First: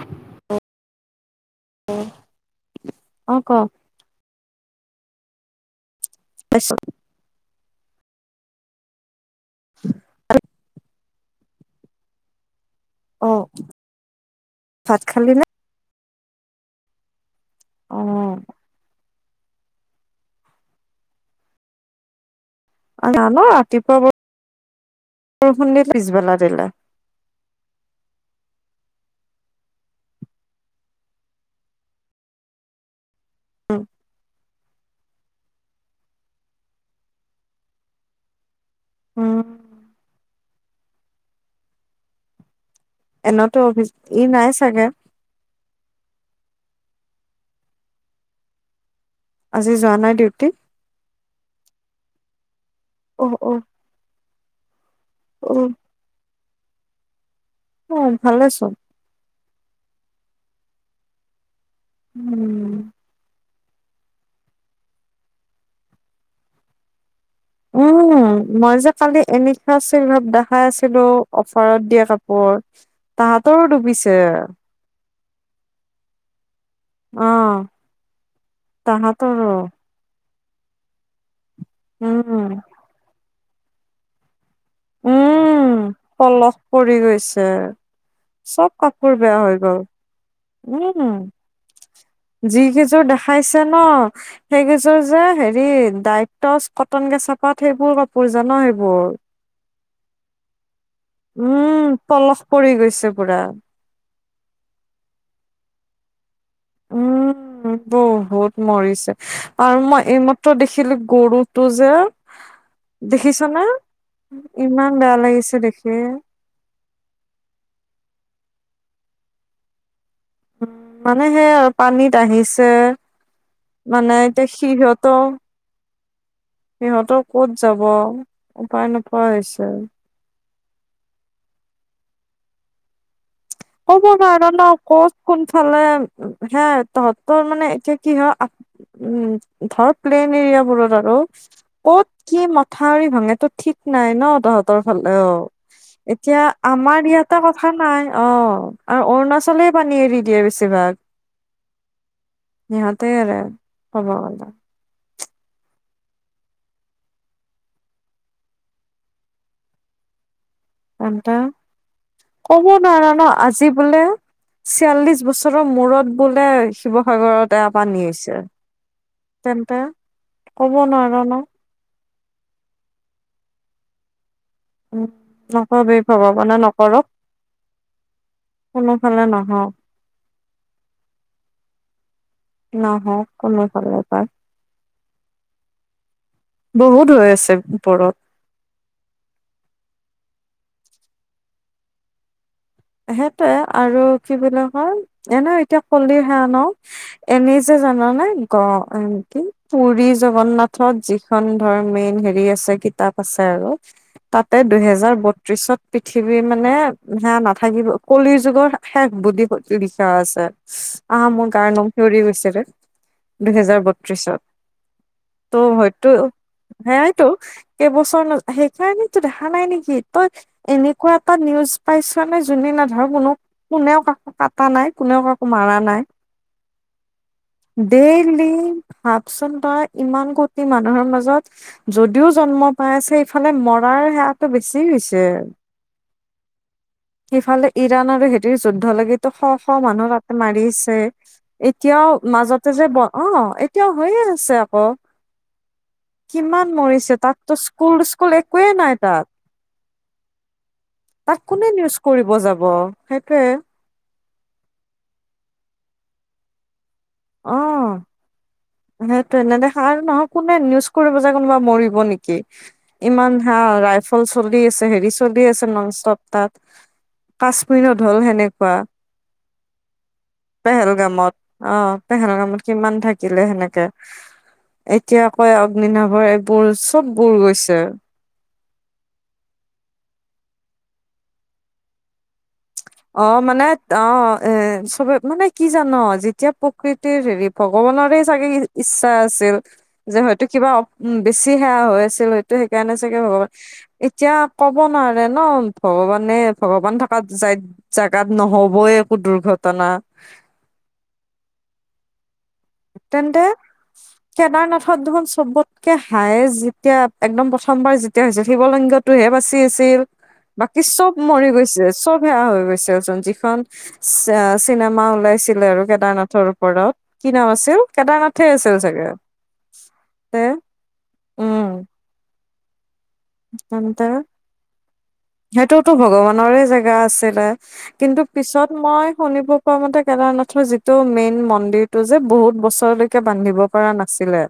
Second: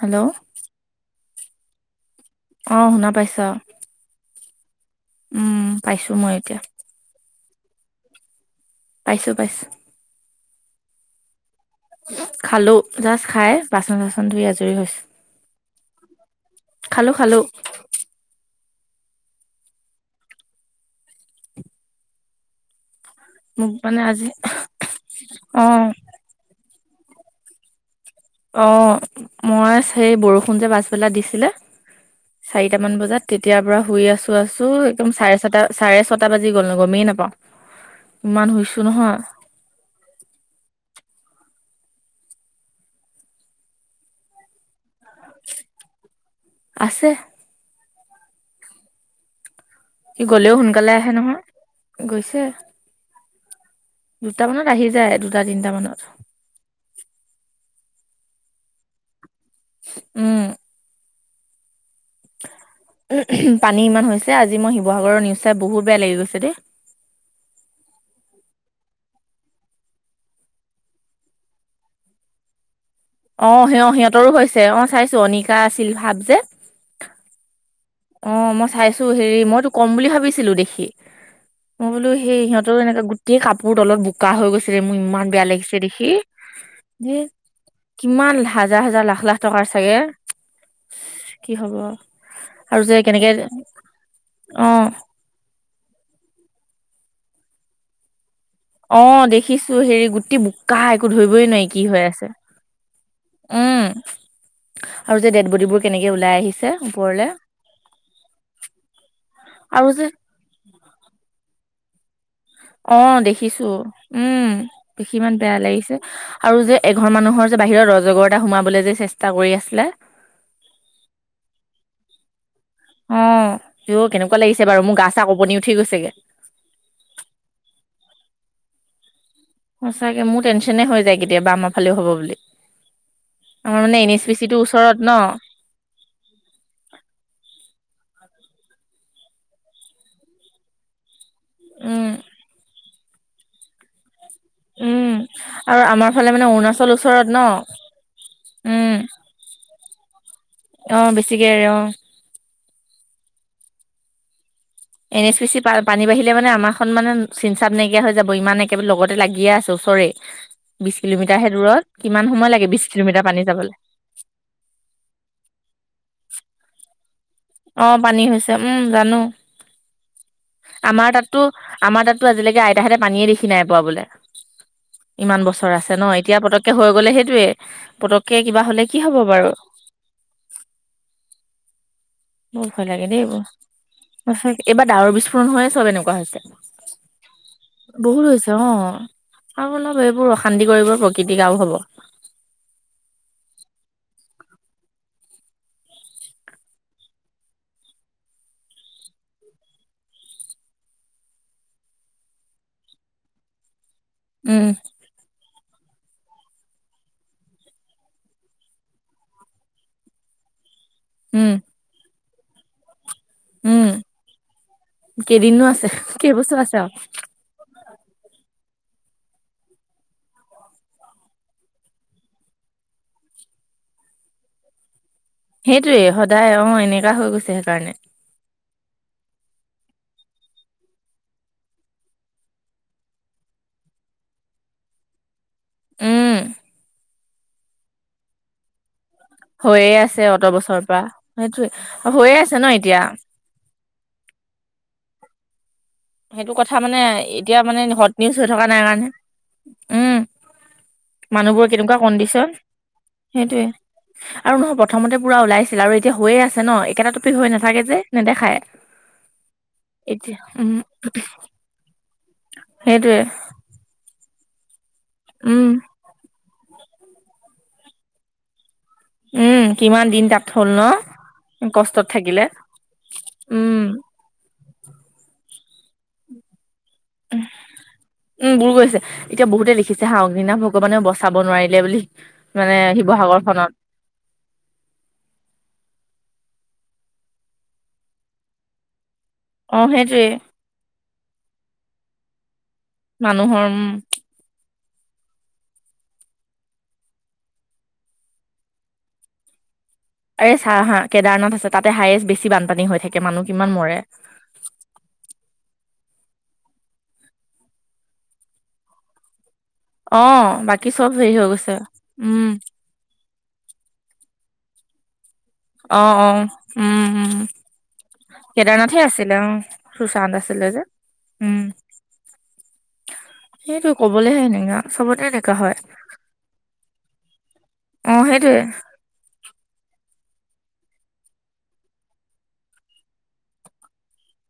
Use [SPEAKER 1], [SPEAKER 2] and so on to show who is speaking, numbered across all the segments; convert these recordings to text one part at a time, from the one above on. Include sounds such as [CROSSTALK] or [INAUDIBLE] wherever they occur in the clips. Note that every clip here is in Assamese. [SPEAKER 1] হেল্ল
[SPEAKER 2] অ
[SPEAKER 1] অ শুনা পাইছ?
[SPEAKER 2] ক
[SPEAKER 1] উম পাইছো মই। এতিয়া
[SPEAKER 2] পাইছ।
[SPEAKER 1] পাইছোঁ পাইছোঁ।
[SPEAKER 2] [INAUDIBLE]
[SPEAKER 1] খালো, জাষ্ট
[SPEAKER 2] অ
[SPEAKER 1] খাই বাচন চাচন ধুই আজৰি হৈছো।
[SPEAKER 2] ভাত খালি নে?
[SPEAKER 1] খালো খালো।
[SPEAKER 2] অ। আৰু জান
[SPEAKER 1] মোক
[SPEAKER 2] ৰাতিপুৱা
[SPEAKER 1] মানে
[SPEAKER 2] ব
[SPEAKER 1] আজি অ
[SPEAKER 2] বৰষুণ দি পিছবেলা দিলে।
[SPEAKER 1] অ', মই, সেই বৰষুণ যে পাছবেলা দিছিলে, চাৰিটামান বজাত তেতিয়াৰ পৰা শুই আছো, আছো একদম চাৰে ছটা চাৰে ছটা বাজি গ'ল মই গমেই নাপাওঁ, ইমান শুইছো নহয়।
[SPEAKER 2] উম, এনতো অফিচ, ই নাই চাগে?
[SPEAKER 1] আছে।
[SPEAKER 2] আজি যোৱা নাই?
[SPEAKER 1] ই
[SPEAKER 2] ডিউটি।
[SPEAKER 1] গলেওঁ, সোনকালে আহে নহয়, গৈছে।
[SPEAKER 2] অ', অ'।
[SPEAKER 1] দুট মানত আহি যায়, দুটা
[SPEAKER 2] অ'
[SPEAKER 1] তিনটা মানত।
[SPEAKER 2] অ', ভালে চোন।
[SPEAKER 1] উম।
[SPEAKER 2] উম
[SPEAKER 1] পানী ইমান হৈছে, আজি মই শিৱসাগৰৰ নিউজ চাই বহুত বেয়া লাগি গৈছে দেই। [INAUDIBLE]
[SPEAKER 2] উম মই যে কালি এনেকোৱা চেলত দেখাই আছিলো, অফাৰত দিয়ে কাপোৰ। তাহাঁতৰো
[SPEAKER 1] অ', স অ',
[SPEAKER 2] ডুবিছে
[SPEAKER 1] সিহঁতৰো হৈছে, অ', চাইছো অনিকা আছিল ভাৱ যে।
[SPEAKER 2] অ'।
[SPEAKER 1] অ', মই চাইছো হেৰি
[SPEAKER 2] তাহাঁতৰো
[SPEAKER 1] মইতো কম বুলি ভাবিছিলো দেখি। মই বোলো সেই
[SPEAKER 2] উম
[SPEAKER 1] সিহতঁৰ এনেকা গোটেই কাপোৰ তলত বো কা হৈ গৈছে, মোৰ ইমান বেয়া
[SPEAKER 2] উম
[SPEAKER 1] লাগিছে দেখি,
[SPEAKER 2] পলস পৰি
[SPEAKER 1] ধেই।
[SPEAKER 2] গৈছে
[SPEAKER 1] কিমান
[SPEAKER 2] চব
[SPEAKER 1] হাজাৰ, হাজাৰ
[SPEAKER 2] কাপোৰ
[SPEAKER 1] লাখ লাখ
[SPEAKER 2] বেয়া হৈ
[SPEAKER 1] টকাৰ
[SPEAKER 2] গ'ল
[SPEAKER 1] চাগে।
[SPEAKER 2] উম,
[SPEAKER 1] কি হব আৰু যে
[SPEAKER 2] যিকেইযোৰ
[SPEAKER 1] কেনেকে
[SPEAKER 2] দেখাইছে ন,
[SPEAKER 1] অ
[SPEAKER 2] সেইকেইযোৰ যে হেৰি দাই, তচ, কটন, কেচাপাত সেইবোৰ কাপোৰ জান, সেইবোৰ
[SPEAKER 1] অ', দেখিছো হেৰি গুটি বুক কা একো ধৰিবই নোৱাৰি, কি
[SPEAKER 2] উম
[SPEAKER 1] হৈ আছে,
[SPEAKER 2] পলস পৰি গৈছে পুৰা
[SPEAKER 1] উম। আৰু যে ডেড বডিবোৰ কেনেকে ওলাই আহিছে। ওপৰলে
[SPEAKER 2] উম, বহুত মৰিছে, আৰু মই এই ম দেখিলো গৰুটো যে
[SPEAKER 1] অ',
[SPEAKER 2] দেখিছ না
[SPEAKER 1] দেখিছো, উম, দেখি ইমান বেয়া লাগিছে। আৰু যে এঘৰ মানুহৰ যে বাহিৰত অজগৰ এটা সোমাবলৈ যে চেষ্টা কৰি আছিলে।
[SPEAKER 2] মানে সেই আৰু পানীত আহিছে।
[SPEAKER 1] অ', মোৰ
[SPEAKER 2] মানে
[SPEAKER 1] কেনেকুৱা
[SPEAKER 2] এতিয়া
[SPEAKER 1] লাগিছে বাৰু মোৰ গা- চা কপনি উঠি গৈছেগে।
[SPEAKER 2] সিহঁতৈ ক'ত যাব, উপায় নোপোৱা হৈছে।
[SPEAKER 1] সচাকৈ মোৰ টেনশ্যনে হৈ যায়, কেতিয়াবা আমাৰ ফালে হ'ব বুলি। আমাৰ মানে এন এছ পি চি তোৰ ওচৰত ন।
[SPEAKER 2] ফালে, উ হে তহঁতৰ মানে এতিয়া কি হ'য় উম, ধৰ প্লেইন এৰিয়া বোৰত আৰু।
[SPEAKER 1] উম,
[SPEAKER 2] ক'ত কি মথাউৰি ভাঙে তো ঠিক নাই ন তহঁত ৰ
[SPEAKER 1] উম,
[SPEAKER 2] ফালে অ',
[SPEAKER 1] আৰু আমাৰ ফালে
[SPEAKER 2] এতিয়া
[SPEAKER 1] মানে অৰুণাচল
[SPEAKER 2] আমাৰ
[SPEAKER 1] ওচৰত ন
[SPEAKER 2] ইয়াতে কথা নাই, অ'।
[SPEAKER 1] উম,
[SPEAKER 2] আৰু অৰুণাচলে পানী এৰি দিয়ে বেছি।
[SPEAKER 1] অ', বেছিকে এৰে অ'।
[SPEAKER 2] সিহঁতে এৰে ক'ব গ'লে।
[SPEAKER 1] এন এছ পি চি পা পানী বাঢ়িলে মানে আমাৰখন মানে চিনচাত নাইকিয়া হৈ যাব, ইমান একেবাৰে লগতে লাগিয়ে আছে ওচৰ চৰে, বিশ
[SPEAKER 2] তেন্তে
[SPEAKER 1] কিলোমিটাৰ হে দূৰত কিমান সময়
[SPEAKER 2] ক'ব
[SPEAKER 1] লাগে বিশ কিলোমিটাৰ পানী যাবলৈ।
[SPEAKER 2] চিয়াল্লিশ বছৰৰ মূৰত বোলে শিৱসাগৰত তেয়া
[SPEAKER 1] অ
[SPEAKER 2] পানী হৈছে,
[SPEAKER 1] উম জানো
[SPEAKER 2] তেন্তে ক'ব
[SPEAKER 1] আমাৰ
[SPEAKER 2] নোৱাৰ
[SPEAKER 1] তাতো
[SPEAKER 2] ন।
[SPEAKER 1] আমাৰ তাততো আজিলৈকে আতাহঁতে পানীয়ে দেখি নাই পোৱা বোলে।
[SPEAKER 2] উম,
[SPEAKER 1] ইমান বছৰ
[SPEAKER 2] নকবি
[SPEAKER 1] আছে ন এতিয়া
[SPEAKER 2] ভগৱানে
[SPEAKER 1] পতককে হৈ
[SPEAKER 2] নকৰক
[SPEAKER 1] গ'লে সেইটোৱে পতককে কিবা হলে কি হব
[SPEAKER 2] কোনোফালে
[SPEAKER 1] বাৰু?
[SPEAKER 2] নহওক।
[SPEAKER 1] [INAUDIBLE] বহৰ ভয় লাগে দেই
[SPEAKER 2] নহওক
[SPEAKER 1] ব
[SPEAKER 2] কোনোফালৰ পৰা
[SPEAKER 1] ত এইবাৰ ডাৱৰ বিস্ফোৰণ হয় ন চব এনেকুৱা হৈছে?
[SPEAKER 2] বহুত হৈ আছে ওপৰত।
[SPEAKER 1] বহুত হৈছে অ আৰু অলপ এইবোৰ অশান্তি কৰিবোৰ প্ৰকৃতিক আৰু হ'ব।
[SPEAKER 2] সেইটৱে আৰু কি বুলি কয় এনে এতিয়া কলি হে ন। এনেই যে জান নে গ কি পুৰী জগন্নাথত যি এখন ধৰ মেইন হেৰি আছে কিতাপ আছে আৰু তাতে
[SPEAKER 1] উম
[SPEAKER 2] দুহেজাৰ বত্ৰিশত পৃথিৱী মানে সে নাথাক থাকিব কলিৰ যুগৰ শেষ বুলি লিখা আছে আহা
[SPEAKER 1] উম
[SPEAKER 2] মোৰ গা নোম কাৰণ লৰি গৈছে। দুহেজাৰ
[SPEAKER 1] উম
[SPEAKER 2] বত্ৰিশত ত'
[SPEAKER 1] কেইদিনো আছে
[SPEAKER 2] হয়ো
[SPEAKER 1] কেইবছৰ আছে আৰু
[SPEAKER 2] সেয়াইতো। কেইবছৰ সেই কাৰণো দেখা নাই নেকি তই এনেকুৱা এটা নিউজ পাইছ। যোনে না ধৰ কোনো কোনেও ক কাটা নাই কোনেও ক
[SPEAKER 1] সেইটোৱে সদায় অ এনেকা হৈ গৈছে সেইকাৰণে
[SPEAKER 2] ডেইলি ভাবচোন তই ইমান কটি মানুহৰ মাজত। যদিও জন্ম পাই আছে ইফালে মৰাৰ হাৰটো বেছি হৈছে আৰু
[SPEAKER 1] উম
[SPEAKER 2] সিফালে ইৰাণ আৰু হেতিৰ যুদ্ধ লাগে। শ শ
[SPEAKER 1] হৈয়ে
[SPEAKER 2] মানুহ
[SPEAKER 1] আছে
[SPEAKER 2] তাতে
[SPEAKER 1] অত বছৰৰ
[SPEAKER 2] মাৰিছে
[SPEAKER 1] পৰা সেইটোয়ে
[SPEAKER 2] এতিয়াও
[SPEAKER 1] হৈয়ে আছে ন
[SPEAKER 2] মাজতে যে
[SPEAKER 1] এতিয়া
[SPEAKER 2] অ এতিয়াও হৈয়ে আছে আকৌ
[SPEAKER 1] সেইটো
[SPEAKER 2] কিমান
[SPEAKER 1] কথা মানে
[SPEAKER 2] মৰিছে
[SPEAKER 1] এতিয়া
[SPEAKER 2] তাততো
[SPEAKER 1] মানে
[SPEAKER 2] স্কুল
[SPEAKER 1] হট নিউজ
[SPEAKER 2] স্কুল
[SPEAKER 1] হৈ থকা
[SPEAKER 2] একোৱেই নাই
[SPEAKER 1] কাৰণে
[SPEAKER 2] তাত।
[SPEAKER 1] উম
[SPEAKER 2] তাক কোনে
[SPEAKER 1] মানুহবোৰৰ
[SPEAKER 2] নিউজ
[SPEAKER 1] কেনেকুৱা
[SPEAKER 2] কৰিব
[SPEAKER 1] কণ্ডিচন
[SPEAKER 2] যাব সেইটোয়ে
[SPEAKER 1] সেইটৱে। আৰু নহয় প্ৰথমতে পুৰা ওলাইছিল আৰু এতিয়া হৈয়ে আছে ন একেটাত। হৈ
[SPEAKER 2] অ
[SPEAKER 1] নাথাকে যে নেদেখায়
[SPEAKER 2] সেইটোয়ে নেদেখা আৰু নহয়
[SPEAKER 1] এতিয়া
[SPEAKER 2] কোনে নিউজ
[SPEAKER 1] উম।
[SPEAKER 2] কৰিব মৰিব নেকি
[SPEAKER 1] সেইটোয়ে
[SPEAKER 2] ইমান হে আৰু ৰাইজ ল চলি আছে হেৰি চলি আছে
[SPEAKER 1] উম
[SPEAKER 2] নন ষ্টপ তাত কাশ্মীৰত হ'ল সেনেকুৱা
[SPEAKER 1] উম কিমান দিন তাত হ'ল ন কষ্টত। থাকিলে
[SPEAKER 2] পহেলগামত কিমান থাকিলে
[SPEAKER 1] উম
[SPEAKER 2] সেনেকে এতিয়া কয় অগ্নি নাভৰ। বোৰ চব বুৰ গৈছে।
[SPEAKER 1] উম বুৰ গৈছে এতিয়া বহুতে লিখিছে হা অগ্নি ভগৱানেও বচাব নোৱাৰিলে বুলি। মানে
[SPEAKER 2] অ'
[SPEAKER 1] শিৱসাগৰ
[SPEAKER 2] মানে
[SPEAKER 1] খনত
[SPEAKER 2] অ', এ সবে মানে কি জান', যেতিয়া প্ৰকৃতিৰ হেৰি ভগৱানৰে চাগে ইচ্ছা আছিল।
[SPEAKER 1] অ
[SPEAKER 2] যে
[SPEAKER 1] সেইটোয়ে
[SPEAKER 2] হয়তো কিবা অ বেছি সেয়া হৈ আছিল হয়তো সেইকাৰণে চাগে ভগৱান
[SPEAKER 1] মানুহৰ উম
[SPEAKER 2] এতিয়া ক'ব নোৱাৰে ন, ভগৱানে ভগৱান থকা জাইত জাগাত নহ'বই একো দুৰ্ঘটনা।
[SPEAKER 1] এই চা হা, কেদাৰনাথ আছে তাতে হাইয়েছ বেছি বান
[SPEAKER 2] তেন্তে? কেদাৰনাথত দেখোন সবতকে হাইয়েছ যেতিয়া একদম প্ৰথমবাৰ যেতিয়া হৈছিল, শিৱলিংগটোহে বাছি আছে বাছিল
[SPEAKER 1] অ',
[SPEAKER 2] বাকী
[SPEAKER 1] চব
[SPEAKER 2] সব
[SPEAKER 1] হেৰি হৈ
[SPEAKER 2] মৰি গৈছে। সব সেয়া
[SPEAKER 1] উম,
[SPEAKER 2] হৈ গৈছেচোন যিখন চে-চিনেমা ওলাইছিলে আৰু
[SPEAKER 1] অ', অ',
[SPEAKER 2] কেদাৰনাথৰ ওপৰত।
[SPEAKER 1] উম,
[SPEAKER 2] কি
[SPEAKER 1] উম,
[SPEAKER 2] নাম আছিল? কেদাৰনাথে আছিল
[SPEAKER 1] কেদাৰনাথে
[SPEAKER 2] চাগে!
[SPEAKER 1] আছিলে অ'। সুশান্ত
[SPEAKER 2] তে
[SPEAKER 1] আছিলে যে,
[SPEAKER 2] উম।
[SPEAKER 1] সেইটো ক'বলেহে সেনেকা। সবতে দেখা
[SPEAKER 2] সেইটোওতো ভগৱানৰে জেগা আছিলে। কিন্তু
[SPEAKER 1] অ', সেইটোৱে
[SPEAKER 2] পিছত মই শুনিব পোৱা মতে, কেদাৰনাথৰ যিটো মেইন মন্দিৰটো যে বহুত বছৰলৈকে বান্ধিব পৰা নাছিলে।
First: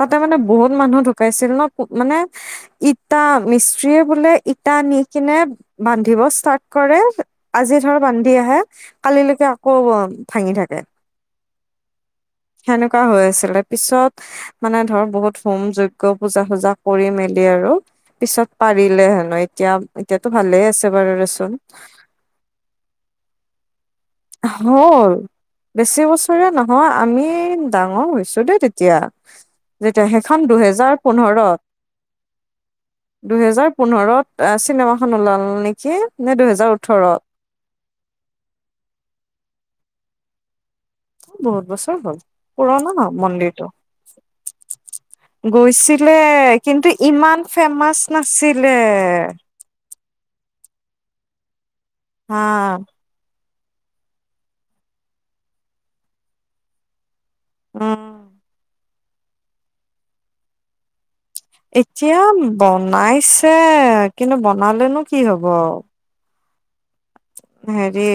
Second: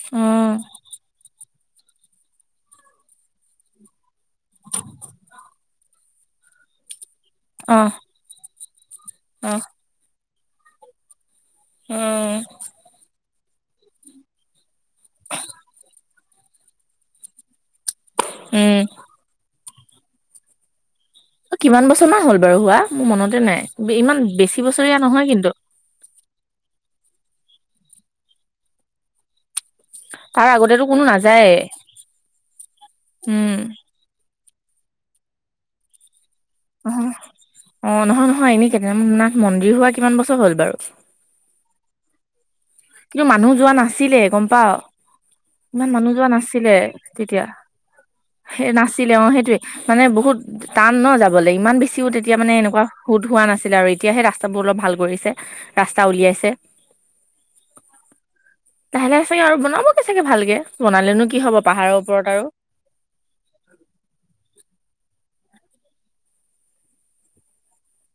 [SPEAKER 2] তাতে মানে
[SPEAKER 1] উম,
[SPEAKER 2] বহুত মানুহ ঢুকাইছিল ন মানে ই ইটা, মিস্ত্ৰীয়ে বোলে ইটা আনি কিনে বান্ধিব ষ্টাৰ্ট কৰে আজি
[SPEAKER 1] অ',
[SPEAKER 2] ধৰ বান্ধি আহে, কালিলৈকে
[SPEAKER 1] অ',
[SPEAKER 2] আকৌ ভাঙি থাকে।
[SPEAKER 1] উম,
[SPEAKER 2] সেনেকুৱা হৈ আছিলে। পিছত মানে ধৰ বহুত হোম যজ্ঞ পুজা-ফুজা কৰি মেলি আৰু পিছত
[SPEAKER 1] উম।
[SPEAKER 2] পাৰিলে হেনো। এতিয়া এতিয়াতো ভালে আছে বাৰু
[SPEAKER 1] অ' কিমান বছৰমান হ'ল বাৰু হোৱা? মোৰ মনতে নাই। ইমান বেছি
[SPEAKER 2] হ'ল
[SPEAKER 1] বছৰীয়া নহয় কিন্তু।
[SPEAKER 2] বেছি বছৰীয়া নহয়, আমি ডাঙৰ হৈছো দেই তেতিয়া। যেতিয়া সেইখন
[SPEAKER 1] তাৰ আগতেতো
[SPEAKER 2] দুহেজাৰ
[SPEAKER 1] কোনো নাযায়ে,
[SPEAKER 2] পোন্ধৰত।
[SPEAKER 1] উম।
[SPEAKER 2] দুহেজাৰ পোন্ধৰত আহ চিনেমাখন ওলাল নেকি, নে দুহেজাৰ ওঠৰত
[SPEAKER 1] অ নহয়, নহয়, এনে কেদাৰনাথ মন্দিৰ হোৱা কিমান বছৰ হ'ল বাৰু?
[SPEAKER 2] বহুত বছৰ হ'ল। পুৰণা ন
[SPEAKER 1] কিন্তু মানুহ
[SPEAKER 2] মন্দিৰটো।
[SPEAKER 1] যোৱা নাছিলে গম পাৱ, ইমান মানুহ
[SPEAKER 2] গৈছিলে,
[SPEAKER 1] যোৱা নাছিলে
[SPEAKER 2] কিন্তু ইমান
[SPEAKER 1] তেতিয়া।
[SPEAKER 2] ফেমাচ
[SPEAKER 1] সেই
[SPEAKER 2] নাছিলে।
[SPEAKER 1] নাছিলে অ সেইটোৱে মানে বহুত টান ন যাবলে, ইমান বেছিও তেতিয়া
[SPEAKER 2] হা
[SPEAKER 1] মানে এনেকুৱা সোধ হোৱা নাছিলে আৰু এতিয়াহে ৰাস্তাবোৰ অলপ ভাল কৰিছে, ৰাস্তা উলিয়াইছে।
[SPEAKER 2] উম।
[SPEAKER 1] লাহে লাহে চাগে আৰু বনাব কি চাগে ভালকে। বনালেনো কি হ'ব পাহাৰৰ
[SPEAKER 2] এতিয়া
[SPEAKER 1] ওপৰত আৰু
[SPEAKER 2] বনাইছে। কিন্তু বনালেনো কি হ'ব! হেৰি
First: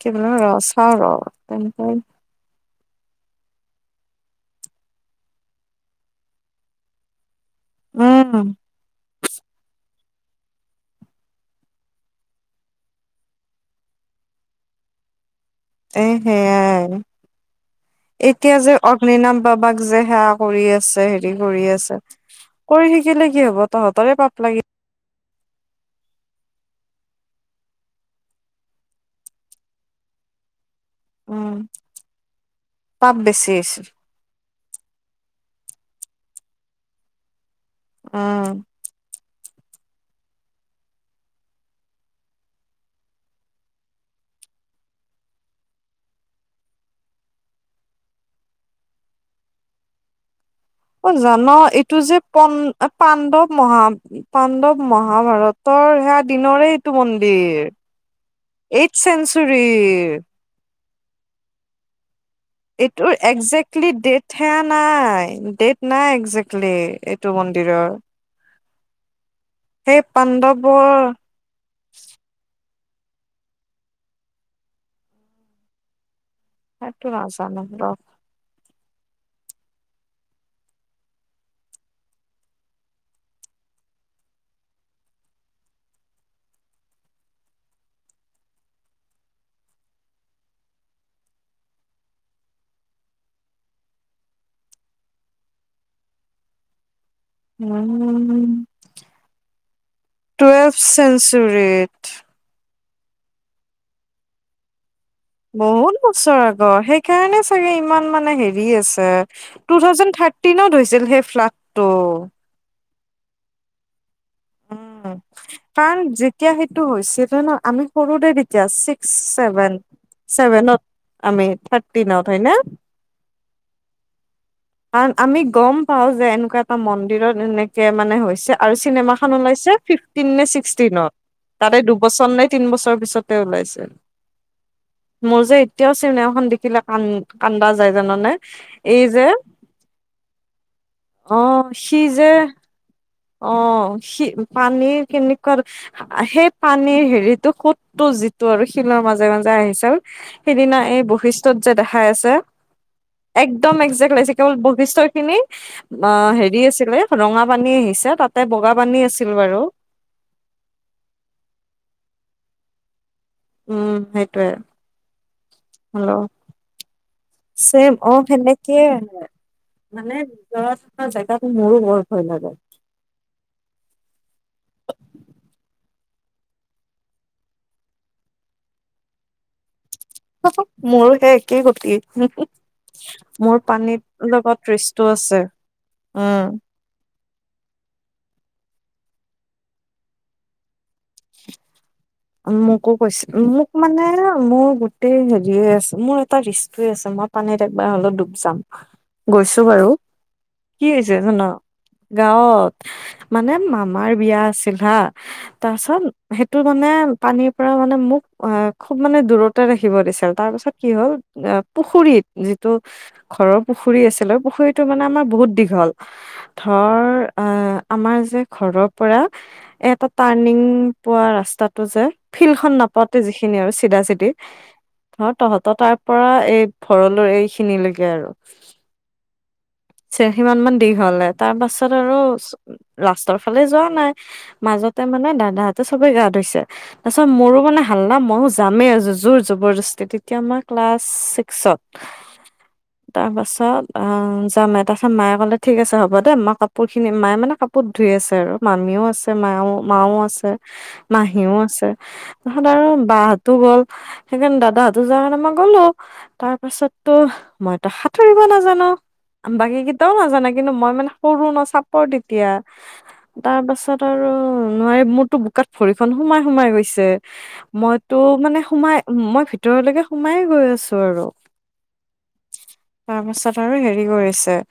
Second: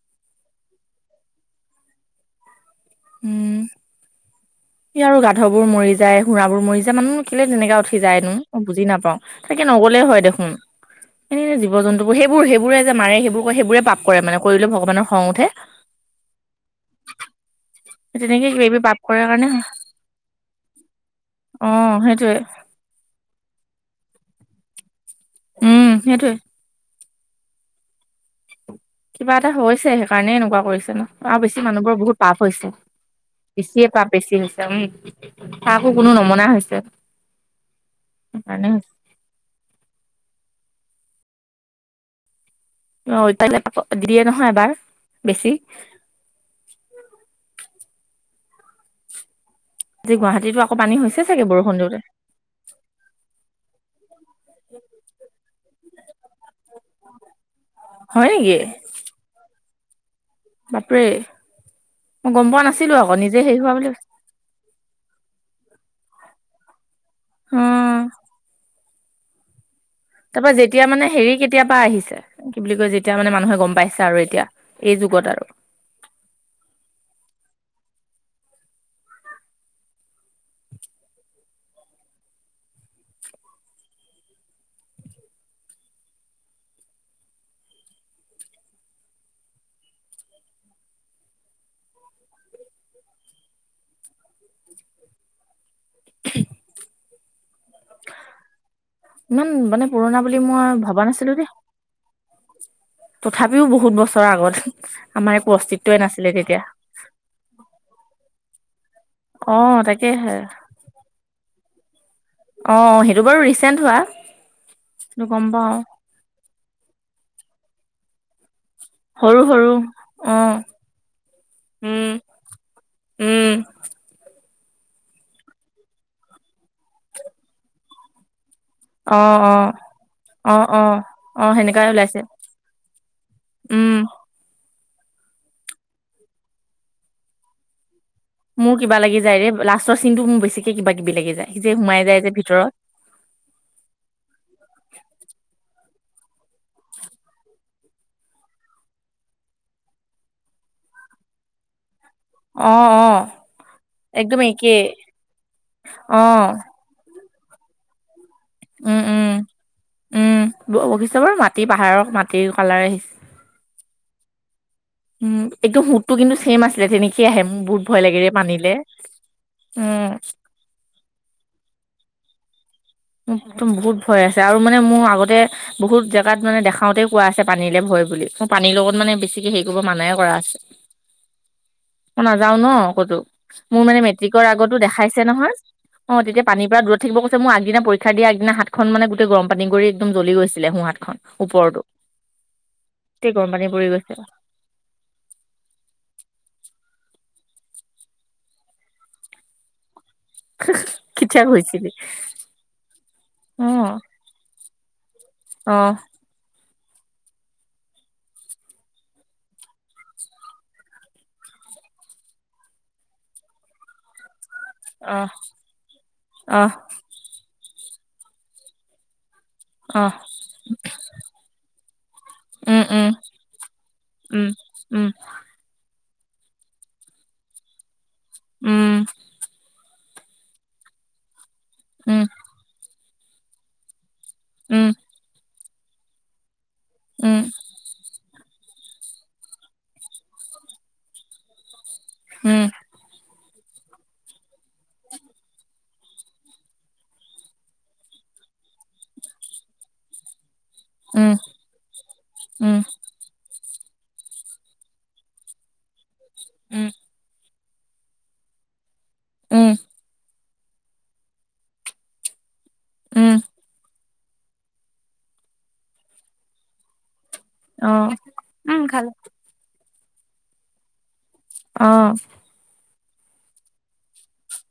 [SPEAKER 2] কি বোলো ৰ' চাওঁ ৰ' [UNINTELLIGIBLE]
[SPEAKER 1] উম। ইয়াৰো গাধবোৰ মৰি যায়, ঘোঁৰাবোৰ মৰি যায়, মানুহবোৰ কেলে তেনেকা উঠি
[SPEAKER 2] উম
[SPEAKER 1] যায়নো। বুজি নাপাওঁ। তাকে নগ'লেই হয় দেখোন। এহ জীৱ-জন্তুবোৰ। সেইবোৰ সেইবোৰে যে মাৰে, সেইবোৰে পাপ কৰে মানে, কৰিলে ভগৱানৰ খং উঠে
[SPEAKER 2] এহ সেয়াই।
[SPEAKER 1] তেনেকে
[SPEAKER 2] এতিয়া
[SPEAKER 1] কিবা
[SPEAKER 2] যে
[SPEAKER 1] কিবি পাপ কৰাৰ
[SPEAKER 2] অগ্নিনাভ
[SPEAKER 1] কাৰণে
[SPEAKER 2] বাবাক যে সেৱা কৰি আছে, হেৰি কৰি আছে।
[SPEAKER 1] সেইটোৱে।
[SPEAKER 2] কৰি থাকিলে কি হ'ব, তহঁতৰে পাপ লাগিব।
[SPEAKER 1] উম সেইটোৱে। কিবা এটা হৈছে, সেইকাৰণে এনেকুৱা কৰিছে ন? আৰু
[SPEAKER 2] উম
[SPEAKER 1] বেছি মানুহবোৰৰ বহুত পাপ হৈছে।
[SPEAKER 2] পাপ বেছি হৈছে
[SPEAKER 1] বেছিয়ে পাপ বেছি হৈছে। উম কাকো কোনো নমনা হৈছে।
[SPEAKER 2] অ'।
[SPEAKER 1] সেইকাৰণে অ', [UNINTELLIGIBLE] দিয়ে নহয় এবাৰ বেছি আজি গুৱাহাটীৰ
[SPEAKER 2] অ জানো এইটো যে প-পাণ্ডৱ মহা পাণ্ডৱ মহাভাৰতৰ সেয়া দিনৰেই টো মন্দিৰ,
[SPEAKER 1] হয় নেকি
[SPEAKER 2] এইট চেঞ্চুৰীৰ
[SPEAKER 1] বাপৰে মই গম পোৱা নাছিলো
[SPEAKER 2] এইটোৰ
[SPEAKER 1] আকৌ নিজে সেই হোৱা
[SPEAKER 2] একজেক্টলি
[SPEAKER 1] বুলি ভাবো
[SPEAKER 2] ডেট সেয়া নাই, ডেট নাই একজেক্টলি এইটো মন্দিৰৰ। সেই
[SPEAKER 1] তাৰ পৰা যেতিয়া
[SPEAKER 2] পাণ্ডৱৰ
[SPEAKER 1] মানে হেৰি কেতিয়াৰ পৰা আহিছে? কি বুলি কয়? যেতিয়া মানে মানুহে গম পাইছে আৰু এতিয়া এই যুগত আৰু?
[SPEAKER 2] সেইটো নাজানো ৰ।
[SPEAKER 1] [INAUDIBLE]
[SPEAKER 2] উম
[SPEAKER 1] ইমান মানে পুৰণা বুলি
[SPEAKER 2] টুৱেলভ
[SPEAKER 1] মই ভবা নাছিলো, দেই।
[SPEAKER 2] চেঞ্চুৰীত
[SPEAKER 1] তথাপিও বহুত বছৰৰ আগত। আমাৰ একো
[SPEAKER 2] বহুত
[SPEAKER 1] অস্তিত্বই নাছিলে
[SPEAKER 2] বছৰ
[SPEAKER 1] তেতিয়া
[SPEAKER 2] আগৰ, সেইকাৰণে চাগে ইমান মানে হেৰি আছে।
[SPEAKER 1] অ
[SPEAKER 2] টু, থাউজেণ্ড
[SPEAKER 1] তাকেহে
[SPEAKER 2] থাৰ্টিনত হৈছিল সেই ফ্লাডটো।
[SPEAKER 1] অ, সেইটো বাৰু ৰিচেণ্ট হোৱা।
[SPEAKER 2] উম,
[SPEAKER 1] সেইটো গম পাও
[SPEAKER 2] কাৰণ যেতিয়া সেইটো হৈছিলে ন, আমি সৰুৰে এতিয়া ছিক্স,
[SPEAKER 1] সৰু সৰু
[SPEAKER 2] ছেভেন
[SPEAKER 1] অ
[SPEAKER 2] ছেভেনত, আমি
[SPEAKER 1] উম
[SPEAKER 2] থাৰ্টিনত হয় নে?
[SPEAKER 1] উম,
[SPEAKER 2] কাৰণ আমি গম পাওঁ যে, এনেকুৱা এটা মন্দিৰত এনেকে মানে হৈছে। আৰু
[SPEAKER 1] অ
[SPEAKER 2] চিনেমাখন
[SPEAKER 1] অ
[SPEAKER 2] ওলাইছে ফিফটিন নে,
[SPEAKER 1] অ অ
[SPEAKER 2] ছিক্সটিনত।
[SPEAKER 1] অ
[SPEAKER 2] তাতে
[SPEAKER 1] সেনেকাই ওলাইছে
[SPEAKER 2] দুবছৰ নে, তিন বছৰ পিছতে ওলাইছিল।
[SPEAKER 1] উম
[SPEAKER 2] মোৰ যে, এতিয়াও চিনেমাখন দেখিলে কান, কান্দা যায় জানানে।
[SPEAKER 1] মোৰ কিবা
[SPEAKER 2] এই
[SPEAKER 1] লাগি
[SPEAKER 2] যে
[SPEAKER 1] যায় ৰে, লাষ্টৰ চিনটো মোৰ বেছিকে কিবা কিবি লাগি যায় সি যে সোমাই যায়, যে ভিতৰত।
[SPEAKER 2] অ, সি পানী কেনেকুৱা সেই পানীৰ হেৰিতটো সোতটো যিটো আৰু শিলৰ মাজে মাজে আহিছে আৰু। সিদিনা এই, বৈশিষ্ট্যত যে দেখাই আছে।
[SPEAKER 1] অ অ
[SPEAKER 2] একদম একজেক্ট লাগিছে,
[SPEAKER 1] একদম
[SPEAKER 2] কেৱল
[SPEAKER 1] একেই
[SPEAKER 2] বৈশিষ্টয় খিনি অ, হেৰি আছিলে। ৰঙা পানী আহিছে, তাতে বগা পানী
[SPEAKER 1] উম উম
[SPEAKER 2] আছিল বাৰু।
[SPEAKER 1] উম, বৈশিষ্ট্য বাৰু মাটি পাহাৰৰ মাটি কালাৰে আহিছে।
[SPEAKER 2] উম, সেইটোয়ে।
[SPEAKER 1] উম, সুতটো
[SPEAKER 2] হেল্ল'
[SPEAKER 1] কিন্তু ছেম আছিলে, তেনেকেই আহে বহুত
[SPEAKER 2] চেম
[SPEAKER 1] ভয়
[SPEAKER 2] অ
[SPEAKER 1] লাগে ৰে পানীলে।
[SPEAKER 2] সেনেকে
[SPEAKER 1] উম
[SPEAKER 2] মানে ভিতৰত থকা জেগাতো মোৰো বৰ ভয় লাগে।
[SPEAKER 1] মোক বহুত ভয় আছে, আৰু মানে মোৰ আগতে। বহুত জেগাত মানে দেখাওতেই কোৱা আছে, পানীলৈ ভয় বুলি মোৰ পানীৰ লগত মানে বেছিকে সে কৰিব মানাই কৰা আছে,
[SPEAKER 2] মোৰো সেই একেই গতি
[SPEAKER 1] মই নাযাও ন, ক'তো। মোৰ মানে
[SPEAKER 2] পানীৰ
[SPEAKER 1] মেট্ৰিকৰ
[SPEAKER 2] লগত
[SPEAKER 1] আগতো
[SPEAKER 2] ৰিচটো
[SPEAKER 1] দেখাইছে
[SPEAKER 2] আছে
[SPEAKER 1] নহয়। অ,
[SPEAKER 2] উম
[SPEAKER 1] তেতিয়া পানীৰ পৰা দূৰত থাকিব কৈছে মই আগদিনা পৰীক্ষা দিয়াৰ আগদিনা হাতখন মানে গোটে গৰম পানী কৰি একদম জ্বলি গৈছিলে সো হাতখন।
[SPEAKER 2] মোকো, কৈছে
[SPEAKER 1] গোটেই গৰম পানী
[SPEAKER 2] মোক
[SPEAKER 1] পৰি
[SPEAKER 2] মানে
[SPEAKER 1] গৈছে
[SPEAKER 2] মোৰ মোৰ হেৰিয়ে আছে, মোৰ এটা হেৰিয়ে আছে মই পানীত একবাৰ অলপ ডুব যাম। গৈছো বাৰু, কি হৈছে জান,
[SPEAKER 1] খিচিয়াই গৈছিলি
[SPEAKER 2] গাঁৱত। মানে
[SPEAKER 1] অ
[SPEAKER 2] মামাৰ, বিয়া আছিল হা,
[SPEAKER 1] অ
[SPEAKER 2] তাৰপিছত সেইটো মানে পানীৰ পৰা মানে মোক অ, খুব মানে দূৰতে ৰাখিব দিছিল, তাৰ পিছত কি হ'ল। অ, পুখুৰীত যিটো ঘৰৰ পুখুৰী আছিলে, পুখুৰীত টো, মানে আমাৰ
[SPEAKER 1] অহ
[SPEAKER 2] বহুত দীঘল
[SPEAKER 1] অহ
[SPEAKER 2] ধৰ আহ, আমাৰ যে ঘৰৰ পৰা, এটা
[SPEAKER 1] অহ
[SPEAKER 2] টাৰ্ণিং। পোৱা ৰাস্তাটো যে, ফিল্ডখন
[SPEAKER 1] উম উম
[SPEAKER 2] নাপাওঁতে যিখিনি আৰু চিধা চিধি।
[SPEAKER 1] উম
[SPEAKER 2] ধৰি তহঁতৰ তাৰ পৰা, এই ঘৰলৈ এইখিনিলৈকে আৰু।
[SPEAKER 1] উম
[SPEAKER 2] চেঠি মান-মান দীঘলে তাৰ পাছত আৰু
[SPEAKER 1] উম
[SPEAKER 2] লাষ্টৰ ফালে যোৱা নাই।
[SPEAKER 1] উম
[SPEAKER 2] মাজতে মানে, দাদাহঁতে চবে গা ধুইছে, তাৰ পিছত
[SPEAKER 1] উম
[SPEAKER 2] মোৰো মানে ভাল না, ময়ো যামেই জোৰ-জবৰ দস্তি তেতিয়া মাৰ ক্লাছ ছিক্সত।
[SPEAKER 1] উম,
[SPEAKER 2] তাৰ পাছত আ, যামে তাৰপাছত মায়ে কলে ঠিক আছে হ'ব দে মই কাপ পোৰখিনি, মায়ে মানে কাপোৰ ধুই আছে আৰু মামীও আছে মায়ও মাও আছে।
[SPEAKER 1] উম
[SPEAKER 2] মাহীও আছে,
[SPEAKER 1] উম
[SPEAKER 2] তাৰপিছত
[SPEAKER 1] উম
[SPEAKER 2] আৰু বাকহত টো গ'ল, সেইকাৰণে দাদাহঁতো যোৱাৰ কাৰণে মই গ'লো। তাৰ
[SPEAKER 1] উম
[SPEAKER 2] পাছত টো, মইতো সাঁতুৰিব নাজানো,
[SPEAKER 1] উম
[SPEAKER 2] বাকী কিট তাও নাজানে, কিন্তু মই মানে সৰু ন চাপৰ তেতিয়া।
[SPEAKER 1] উম।
[SPEAKER 2] তাৰ পাছত আৰু নোৱাৰি মোৰতো বোকাত ভৰিখন সোমাই সোমাই গৈছে।
[SPEAKER 1] অ
[SPEAKER 2] মইতো মানে
[SPEAKER 1] উম
[SPEAKER 2] সোমাই
[SPEAKER 1] খালো
[SPEAKER 2] মই ভিতৰলেকে সোমাইয়েই গৈ আছো আৰু
[SPEAKER 1] অ।
[SPEAKER 2] তাৰপাছত আৰু হেৰি কৰিছে।